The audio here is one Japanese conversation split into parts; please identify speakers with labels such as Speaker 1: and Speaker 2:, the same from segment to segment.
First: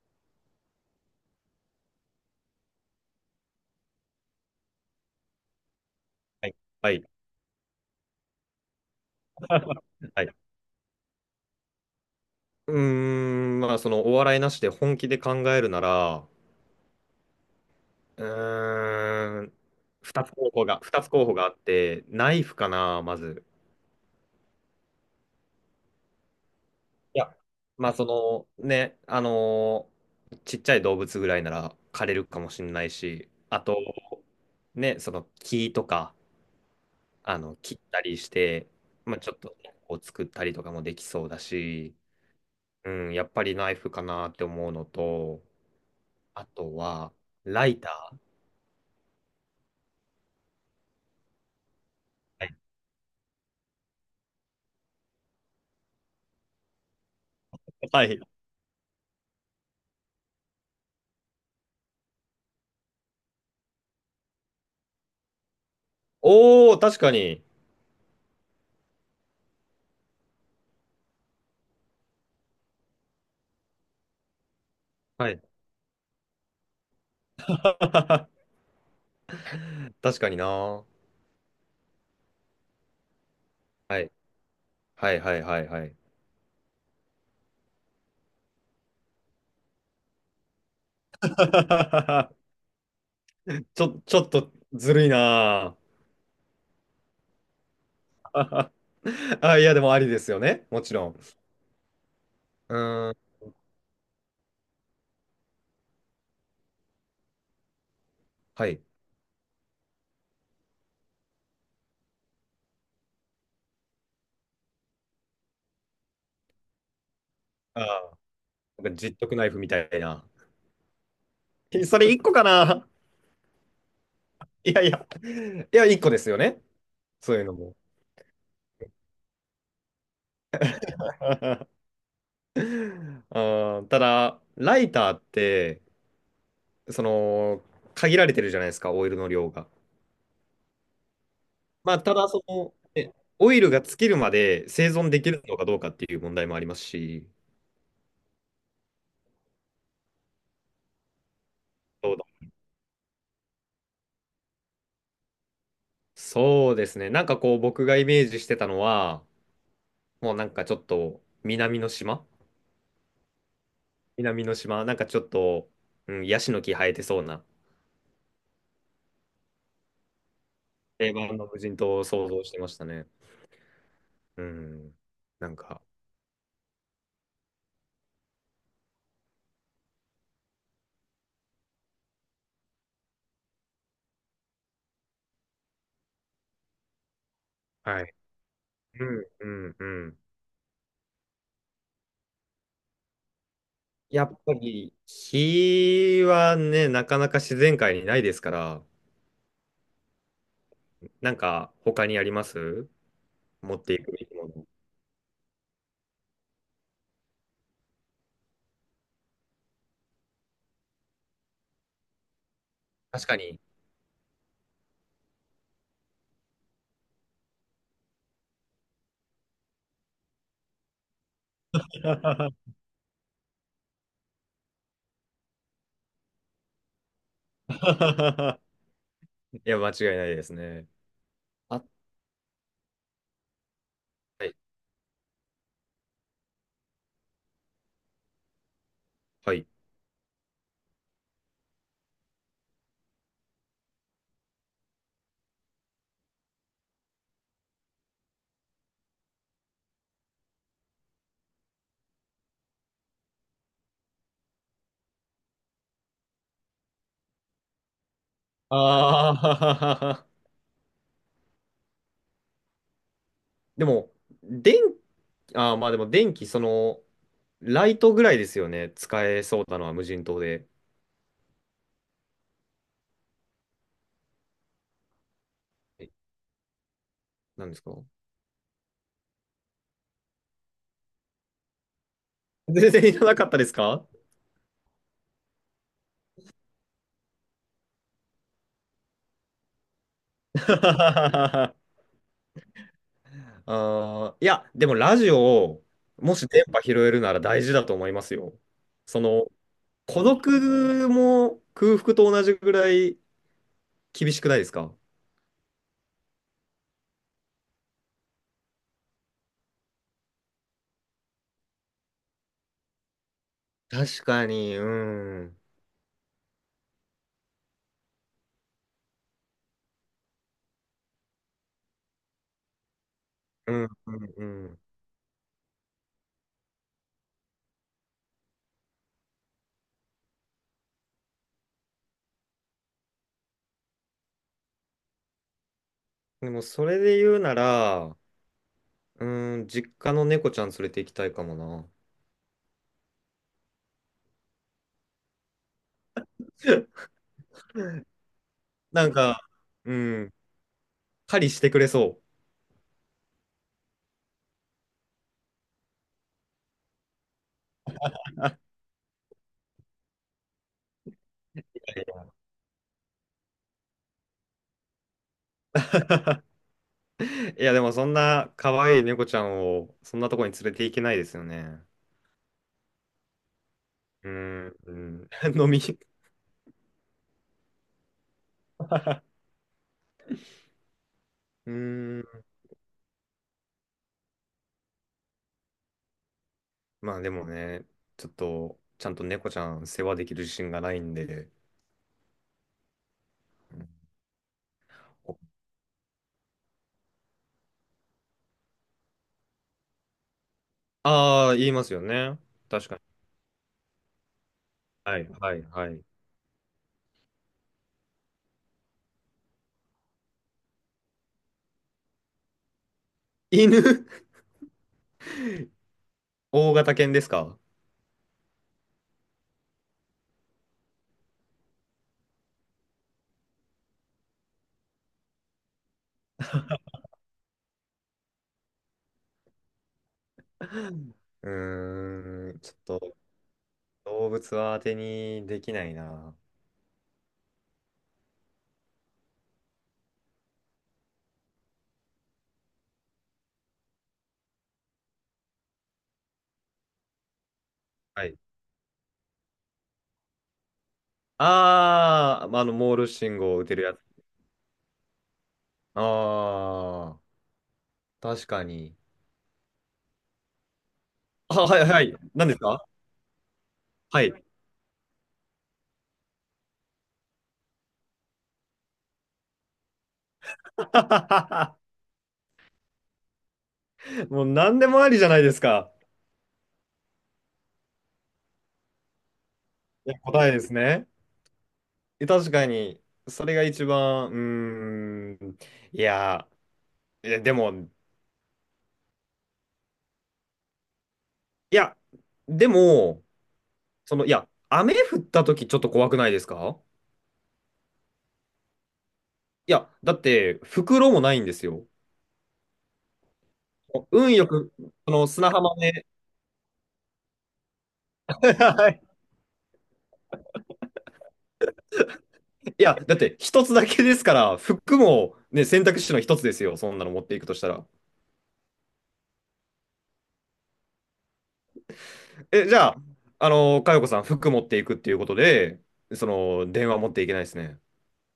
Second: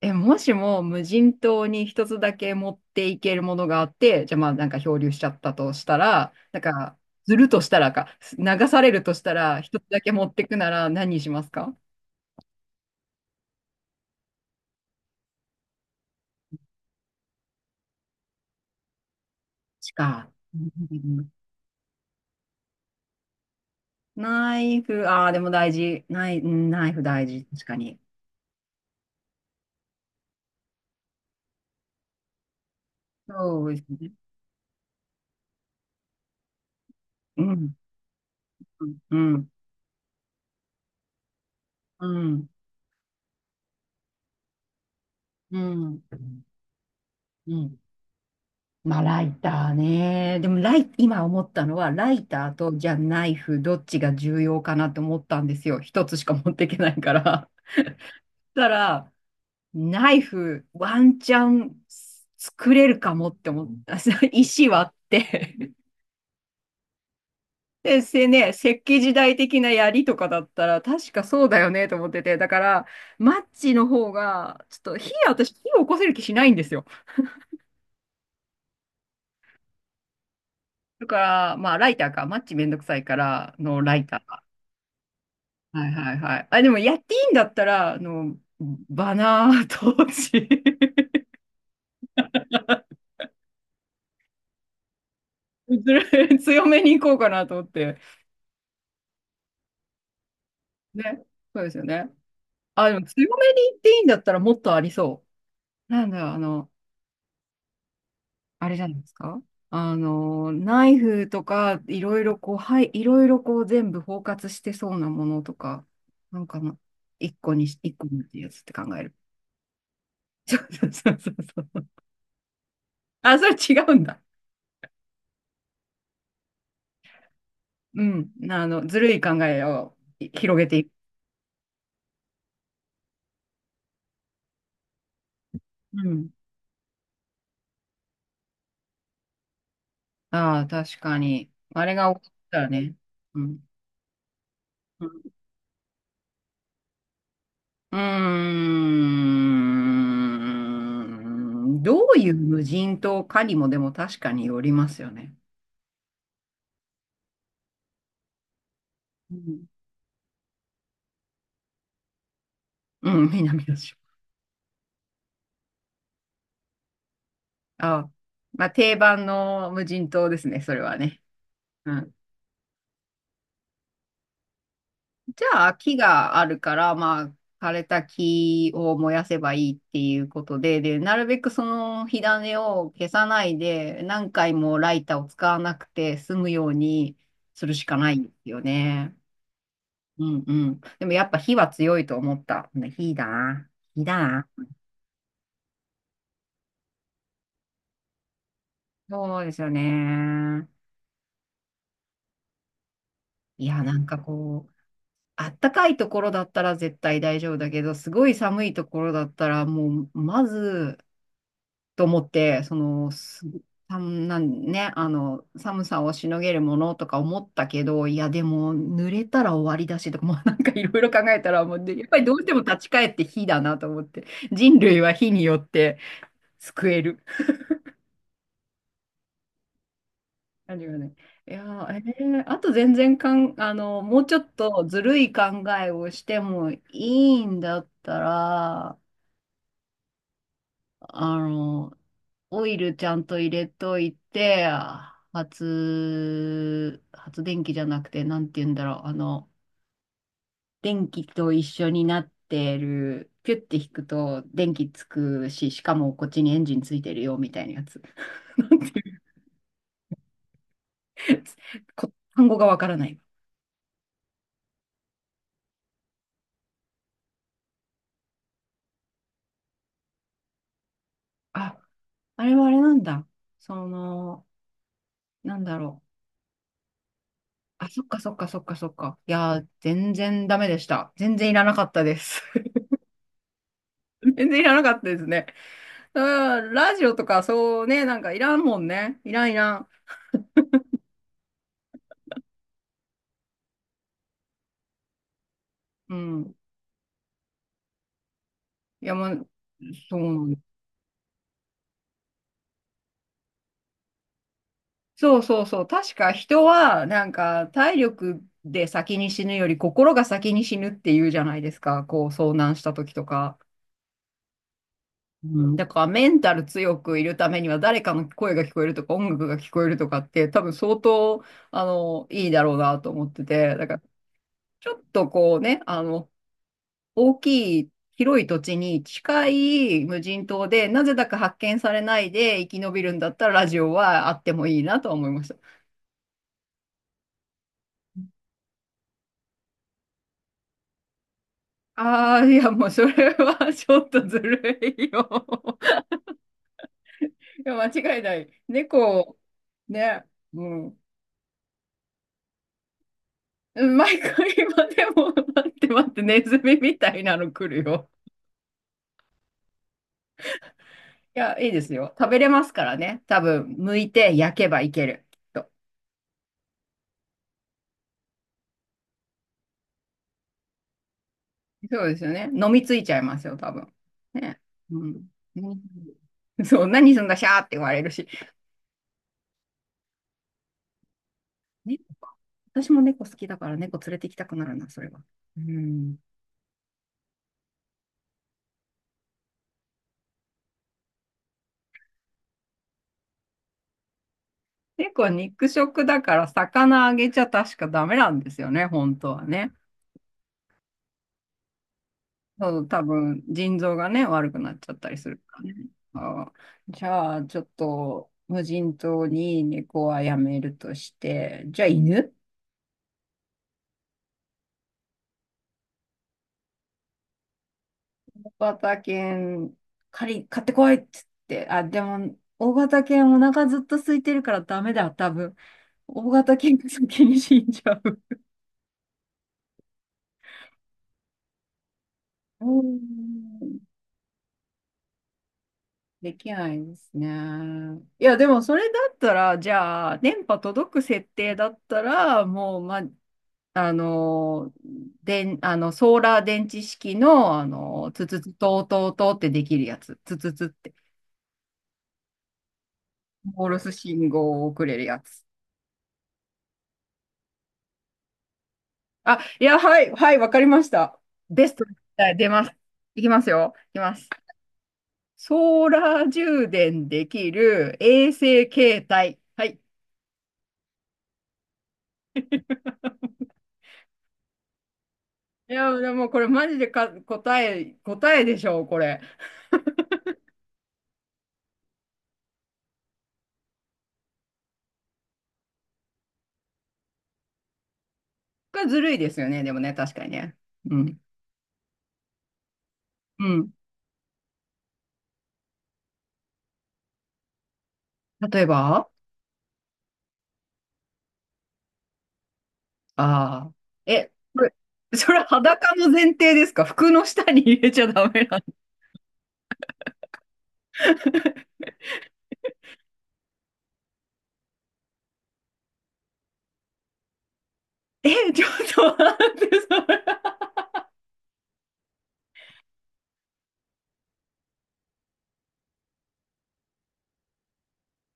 Speaker 1: もしも無人島に一つだけ持っていけるものがあって、じゃあ漂流しちゃったとしたら、
Speaker 2: はい。
Speaker 1: なん
Speaker 2: は
Speaker 1: か、
Speaker 2: い。
Speaker 1: ずるとしたらか、流されるとしたら、一つだけ
Speaker 2: は
Speaker 1: 持
Speaker 2: い。
Speaker 1: ってくなら何にしますか。
Speaker 2: ーまあ、お笑いなしで本気で考えるなら、うーん、
Speaker 1: しか。う
Speaker 2: 二つ候
Speaker 1: ん、
Speaker 2: 補があって、ナイフかな、まず。
Speaker 1: ナイフ、ああ、でも大事。うん、ナイフ
Speaker 2: い
Speaker 1: 大
Speaker 2: や、
Speaker 1: 事。確か
Speaker 2: まあ、
Speaker 1: に。
Speaker 2: ね、ちっちゃい動物ぐらいなら枯れるかもしれないし、あ
Speaker 1: そう
Speaker 2: と、
Speaker 1: ですね。
Speaker 2: ね、その木とか、
Speaker 1: うん。
Speaker 2: 切ったりして、
Speaker 1: うん。う
Speaker 2: まあ、ちょっ
Speaker 1: ん。
Speaker 2: とね、こう作ったりとかもできそうだし、
Speaker 1: うん。
Speaker 2: うん、やっぱりナイフかなって思うのと、
Speaker 1: うん。
Speaker 2: あとは、
Speaker 1: う
Speaker 2: ラ
Speaker 1: ん。
Speaker 2: イター。
Speaker 1: まあ、ライターね。でも今思ったのは、ライターと、じゃあナイフ、どっちが重要かなって思ったんですよ。一つしか持っていけないから。
Speaker 2: はい。
Speaker 1: そしたら、ナイフ、ワンチャン作れるかもって思った。石割って。
Speaker 2: おー、確かに。
Speaker 1: で、石器時代的な槍とかだったら、確かそうだよねと思ってて。だから、マッチの方が、ちょっと
Speaker 2: はい。
Speaker 1: 私、火を起こせる気しないんですよ。
Speaker 2: 確かにな。
Speaker 1: だから、まあ、ライターか、マッチめんどくさいからのラ
Speaker 2: は
Speaker 1: イ
Speaker 2: い。
Speaker 1: ター。
Speaker 2: はいはいはいは
Speaker 1: はい
Speaker 2: い。
Speaker 1: はいはい。あ、でもやっていいんだったら、バナー投資、
Speaker 2: ちょっとずるいな。
Speaker 1: 強めに行こうかなと思って。
Speaker 2: あ、いや、でもありですよね。もちろん。
Speaker 1: ね。そうですよね。
Speaker 2: う
Speaker 1: あ、でも
Speaker 2: ー
Speaker 1: 強
Speaker 2: ん。
Speaker 1: めに行っていいんだったらもっとありそう。なんだろう、あ
Speaker 2: は
Speaker 1: れじ
Speaker 2: い。
Speaker 1: ゃないですか。あの、ナイフとか、いろいろこう、はい、いろいろこう全部包括してそうなものとか、なんかな、
Speaker 2: あ
Speaker 1: 一個にっ
Speaker 2: ー、
Speaker 1: てやつって
Speaker 2: なん
Speaker 1: 考
Speaker 2: か
Speaker 1: え
Speaker 2: 十
Speaker 1: る。
Speaker 2: 徳ナイフみたいな。
Speaker 1: そうそうそう そ
Speaker 2: え、
Speaker 1: う。
Speaker 2: それ一個かな。
Speaker 1: あ、それ違うんだ。
Speaker 2: いやいや。いや、一個ですよね。そういうのも。
Speaker 1: うん。あの、ずるい考えをい広げていく。
Speaker 2: あー、ただ、ライターって、
Speaker 1: うん。
Speaker 2: その、限られてるじゃないですか、オイルの量が。
Speaker 1: ああ、確かに。あれ
Speaker 2: まあ、
Speaker 1: が
Speaker 2: た
Speaker 1: 起こ
Speaker 2: だ
Speaker 1: ったらね。
Speaker 2: ね、
Speaker 1: う
Speaker 2: オイ
Speaker 1: ん。
Speaker 2: ルが尽きるまで生
Speaker 1: う
Speaker 2: 存でき
Speaker 1: ん。
Speaker 2: るのかどうかっていう問題もありますし、
Speaker 1: うーん、ど
Speaker 2: そう
Speaker 1: う
Speaker 2: だ、
Speaker 1: いう無人島かにもでも確かによりますよね。
Speaker 2: そうですね、なんかこう、僕がイメージしてたのは、
Speaker 1: うん。
Speaker 2: もうなんかちょっと南の島、
Speaker 1: うん、南の島。
Speaker 2: 南の島、なんかちょっと、うん、ヤシの木生えてそうな
Speaker 1: ああ。まあ、定番の無人島ですね、それは
Speaker 2: 定
Speaker 1: ね。
Speaker 2: 番の無人
Speaker 1: う
Speaker 2: 島を
Speaker 1: ん。
Speaker 2: 想像してましたね。うん、
Speaker 1: じ
Speaker 2: なん
Speaker 1: ゃあ、
Speaker 2: か、
Speaker 1: 木があるから、まあ、枯れた木を燃やせばいいっていうことで、で、なるべくその火種を消さないで、何回もライターを使わなくて済むようにするしか
Speaker 2: は
Speaker 1: な
Speaker 2: い。
Speaker 1: いんですよ
Speaker 2: う
Speaker 1: ね。
Speaker 2: んうんうん。
Speaker 1: うんうん。でもやっぱ火は強いと思った。ね、火だな。火だ
Speaker 2: やっ
Speaker 1: な。
Speaker 2: ぱり火はね、なかなか自然界にないですから、
Speaker 1: そうですよね。
Speaker 2: なんか他にあります、
Speaker 1: い
Speaker 2: 持っ
Speaker 1: や、
Speaker 2: て
Speaker 1: な
Speaker 2: い
Speaker 1: ん
Speaker 2: く
Speaker 1: か
Speaker 2: べきもの？
Speaker 1: こう、あったかいところだったら絶対大丈夫だけど、すごい寒いところだったら、もう、まず、と思って、その、
Speaker 2: 確か
Speaker 1: す
Speaker 2: に。
Speaker 1: さんなんね、あの、寒さをしのげるものとか思ったけど、いや、でも、濡れたら終わりだしとか、もうなんかいろいろ考えたら、もう、でやっぱりどうしても立 ち返って火だなと思って、人類は火によって救える
Speaker 2: いや、間違いないです
Speaker 1: 感じ
Speaker 2: ね。
Speaker 1: がね。いや
Speaker 2: あ、
Speaker 1: ー、あと全然かん、あの、もうちょ
Speaker 2: は
Speaker 1: っ
Speaker 2: い。
Speaker 1: とずるい考えをしてもいいんだったら、
Speaker 2: はい。
Speaker 1: あの、オイルちゃんと入れといて、発電機じゃなくて、なんて言うんだろう、あの、電気と一緒になってる、ピュッて引くと電気つくし、しかもこっちにエンジンついてるよ、みたいなやつ。なんていう、
Speaker 2: ああ
Speaker 1: こ単語がわからない。
Speaker 2: でも、電、ああ、まあでも電気、ライトぐらいですよね。使えそうなのは無人島で。
Speaker 1: あ、あれはあれなんだ。その、なんだろう。
Speaker 2: え、何です
Speaker 1: あ、
Speaker 2: か？
Speaker 1: そっかそっかそっかそっか。いやー、全然ダメでした。全然いらなかったです。
Speaker 2: 全然いらなかったですか？
Speaker 1: 全然いらなかったですね。うん、ラジオとかそうね、なんかいらんもんね。いらんいらん。
Speaker 2: あー、いや、でもラジオを、
Speaker 1: う
Speaker 2: もし
Speaker 1: ん。
Speaker 2: 電波拾えるなら大事だと思いますよ。
Speaker 1: いや、
Speaker 2: そ
Speaker 1: もう、
Speaker 2: の、
Speaker 1: そう
Speaker 2: 孤
Speaker 1: なんだ、
Speaker 2: 独も空腹と同じぐらい厳しくないですか？
Speaker 1: そうそうそう。確か人は、なんか体力で先に死ぬより心が先に死ぬっていうじゃないですか。こう遭難した時とか。
Speaker 2: 確かに、う
Speaker 1: う
Speaker 2: ん。
Speaker 1: ん、だからメンタル強くいるためには誰かの声が聞こえるとか音楽が聞こえるとかって多分相当あのいいだろうなと思って
Speaker 2: う
Speaker 1: て、だ
Speaker 2: ん、
Speaker 1: から、
Speaker 2: うん、うん。
Speaker 1: ちょっとこうね、あの、大きい広い土地に近い無人島で、なぜだか発見されないで生き延びるんだったらラジオはあってもいいなとは思いました。
Speaker 2: でも、それで言うなら、うん、実家の猫ちゃん連れて行きたいかもな。
Speaker 1: ああ、いやもうそれは ちょっとずるいよ。いや、間違いない。
Speaker 2: なん
Speaker 1: 猫、
Speaker 2: か、う
Speaker 1: ね、
Speaker 2: ん、
Speaker 1: うん。
Speaker 2: 狩りしてくれそ
Speaker 1: 毎回今でも、待って待って、ネズミみたいなの来るよ。いや、いいですよ。食べれますからね。多分、剥いて焼けばいける。きっと
Speaker 2: う。いや、でも、そんな可愛い猫ちゃんを、そんなとこに連れて行けないですよね。
Speaker 1: そうですよね。飲みついちゃいますよ、多分。
Speaker 2: う
Speaker 1: ね。
Speaker 2: ん、う
Speaker 1: うん。
Speaker 2: ん。飲
Speaker 1: う
Speaker 2: み。
Speaker 1: ん、そう、何すんだ、シャーって言われるし。
Speaker 2: う
Speaker 1: 猫
Speaker 2: ん。
Speaker 1: か。私も猫好きだから猫連れて行きたくなるな、それは。うん。
Speaker 2: まあ、でもね、ちょっと、ちゃんと猫ちゃん世話できる自信がないんで。
Speaker 1: 猫は肉食だから魚あげちゃ確かダメなんですよね、本当はね。
Speaker 2: ああー、言いますよね。
Speaker 1: そう、多分腎臓がね、悪くなっちゃったり
Speaker 2: は
Speaker 1: す
Speaker 2: い、
Speaker 1: る
Speaker 2: は
Speaker 1: から
Speaker 2: い、
Speaker 1: ね。
Speaker 2: はい。
Speaker 1: ああ、じゃあ、ちょっと無人島に猫はやめるとして、じゃあ犬、
Speaker 2: 犬大型犬ですか？
Speaker 1: 型犬、借り、買ってこいっつって。あ、でも、大型犬お腹ずっと空いてるからダメだ、多分。大型犬が先に死んじゃう。
Speaker 2: ちょっ
Speaker 1: う
Speaker 2: と
Speaker 1: ん、
Speaker 2: 動物は当てにできない
Speaker 1: で
Speaker 2: な。
Speaker 1: きないですね。いや、でもそれだったら、じゃあ、電波届く設定だったら、もう、ま、あの、ソーラー電池式の、あの、
Speaker 2: は
Speaker 1: つ
Speaker 2: い。
Speaker 1: つつ、とうとうとうってできるやつ。つつつって。
Speaker 2: あー、まあの、モールス信号を打
Speaker 1: モー
Speaker 2: て
Speaker 1: ル
Speaker 2: る
Speaker 1: ス
Speaker 2: やつ。
Speaker 1: 信号を送れるやつ。
Speaker 2: あー、確かに。
Speaker 1: あ、いや、はい、はい、わかりました。
Speaker 2: あ、
Speaker 1: ベス
Speaker 2: は
Speaker 1: ト
Speaker 2: い
Speaker 1: です、
Speaker 2: はい。
Speaker 1: はい、出
Speaker 2: 何です
Speaker 1: ます。
Speaker 2: か？
Speaker 1: いきますよ。いきま
Speaker 2: は
Speaker 1: す。
Speaker 2: い。
Speaker 1: ソーラー充電できる衛星携帯。はい。
Speaker 2: もう何でもありじゃないです
Speaker 1: い
Speaker 2: か。
Speaker 1: や、でもこれマジでか答え、答えでしょう、これ。
Speaker 2: いや、答えですね。え、確かに、それが一番、うーん、いや、いや、でも、
Speaker 1: これずるいですよね、でもね、確かにね。うん。
Speaker 2: いや、でも、
Speaker 1: うん。
Speaker 2: いや、雨降った時ちょっと怖くないですか？
Speaker 1: 例えば、
Speaker 2: いや、だって、袋もないんですよ。
Speaker 1: ああ、え、
Speaker 2: 運よ
Speaker 1: こ
Speaker 2: く、
Speaker 1: れ、それ
Speaker 2: 砂浜
Speaker 1: 裸
Speaker 2: で、
Speaker 1: の前提ですか、服の下に入れちゃダメなんだ。
Speaker 2: はい。 いや、だって、一つだけですから、服も、ね、選択肢の一つですよ。そんなの持っていくとしたら。
Speaker 1: え、ちょっと待って、それ。
Speaker 2: え、じゃあ、あの、かよこさん、服持っていくっていうことで、電話持っていけないですね。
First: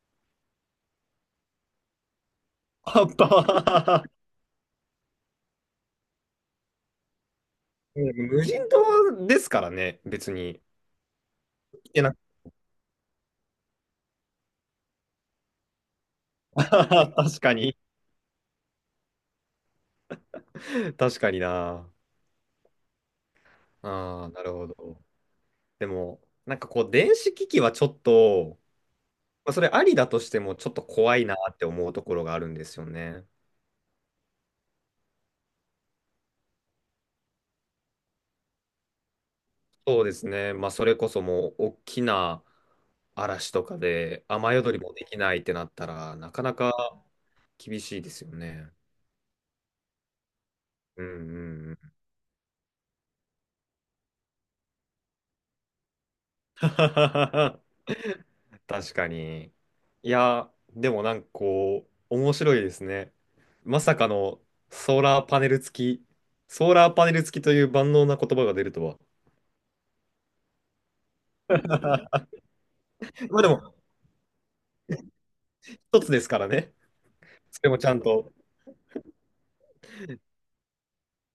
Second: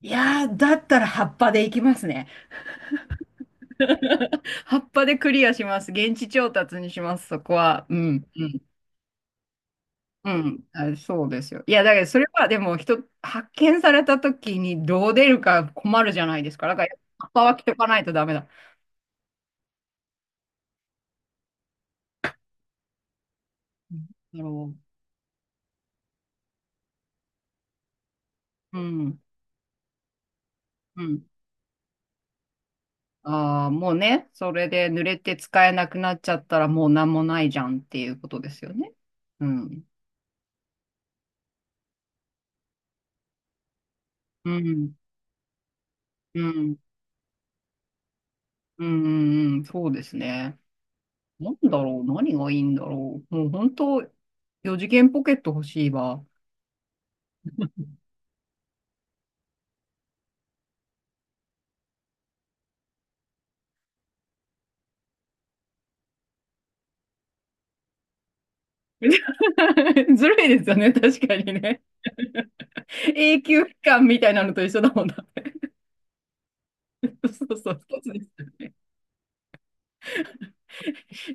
Speaker 1: いやー、だったら葉っぱでいきますね。
Speaker 2: あっぱ
Speaker 1: 葉っぱでクリアします。現地調達にします、そこは。うん、
Speaker 2: うん、無
Speaker 1: うん、
Speaker 2: 人島ですからね、
Speaker 1: う
Speaker 2: 別に。
Speaker 1: ん。あ、そうですよ。いや、
Speaker 2: い
Speaker 1: だけ
Speaker 2: け
Speaker 1: ど、
Speaker 2: な
Speaker 1: それはでも、人、発見された時にどう出るか困るじゃないですか。だから、葉っ
Speaker 2: 確
Speaker 1: ぱ
Speaker 2: か
Speaker 1: は着と
Speaker 2: に。
Speaker 1: かないとダメだ。
Speaker 2: 確かにな。ああ、
Speaker 1: な
Speaker 2: な
Speaker 1: る
Speaker 2: る
Speaker 1: ほ
Speaker 2: ほ
Speaker 1: ど。
Speaker 2: ど。でも、なんかこう、電子機器はちょっと、
Speaker 1: うん、
Speaker 2: まあ、それありだとしても、ちょっと
Speaker 1: う
Speaker 2: 怖
Speaker 1: ん。
Speaker 2: いなって思うところがあるんですよね。
Speaker 1: ああ、もうね、それで濡れて使えなくなっちゃったら、もう何もないじゃんっていうことですよね。うん、
Speaker 2: そうですね。まあ、それこそもう、大きな嵐とかで、
Speaker 1: う
Speaker 2: 雨宿り
Speaker 1: ん、
Speaker 2: もできないってなったら、な
Speaker 1: う
Speaker 2: かな
Speaker 1: ん、う
Speaker 2: か
Speaker 1: ん、
Speaker 2: 厳しいですよね。
Speaker 1: うん、うん、そうですね。
Speaker 2: うんう
Speaker 1: なん
Speaker 2: んう
Speaker 1: だ
Speaker 2: ん。
Speaker 1: ろう、何がいいんだろう。もう本当、4次元ポケット欲しいわ。
Speaker 2: 確かに。いや、でもなんかこう、面白いですね。まさかのソーラーパネル付き、ソーラーパネル付きという万能な言葉が出るとは。
Speaker 1: ずるいですよね、確かにね。
Speaker 2: ま
Speaker 1: 永
Speaker 2: あで
Speaker 1: 久期
Speaker 2: も、
Speaker 1: 間みたいなのと一緒だもんな。
Speaker 2: 一つですからね。
Speaker 1: そう
Speaker 2: それ
Speaker 1: そ
Speaker 2: も
Speaker 1: う、
Speaker 2: ちゃ
Speaker 1: 一
Speaker 2: ん
Speaker 1: つで
Speaker 2: と。
Speaker 1: す。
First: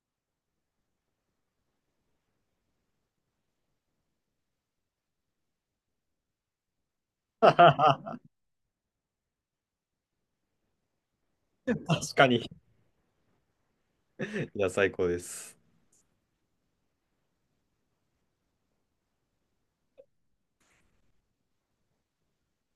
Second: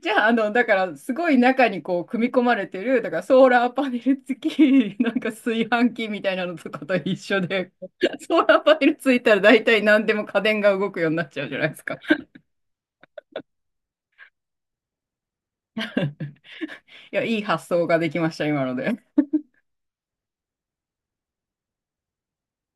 Speaker 1: じゃあ、あの、だから、すごい中にこう、組み込まれてる、だから、ソーラーパネル付き、なんか炊飯器みたいなのとかと一緒で、ソーラーパネルついたら大体何でも家電が動くようになっちゃうじゃないですか。
Speaker 2: 確かに。いや、最高です。
Speaker 1: いや、いい発想ができました、今ので。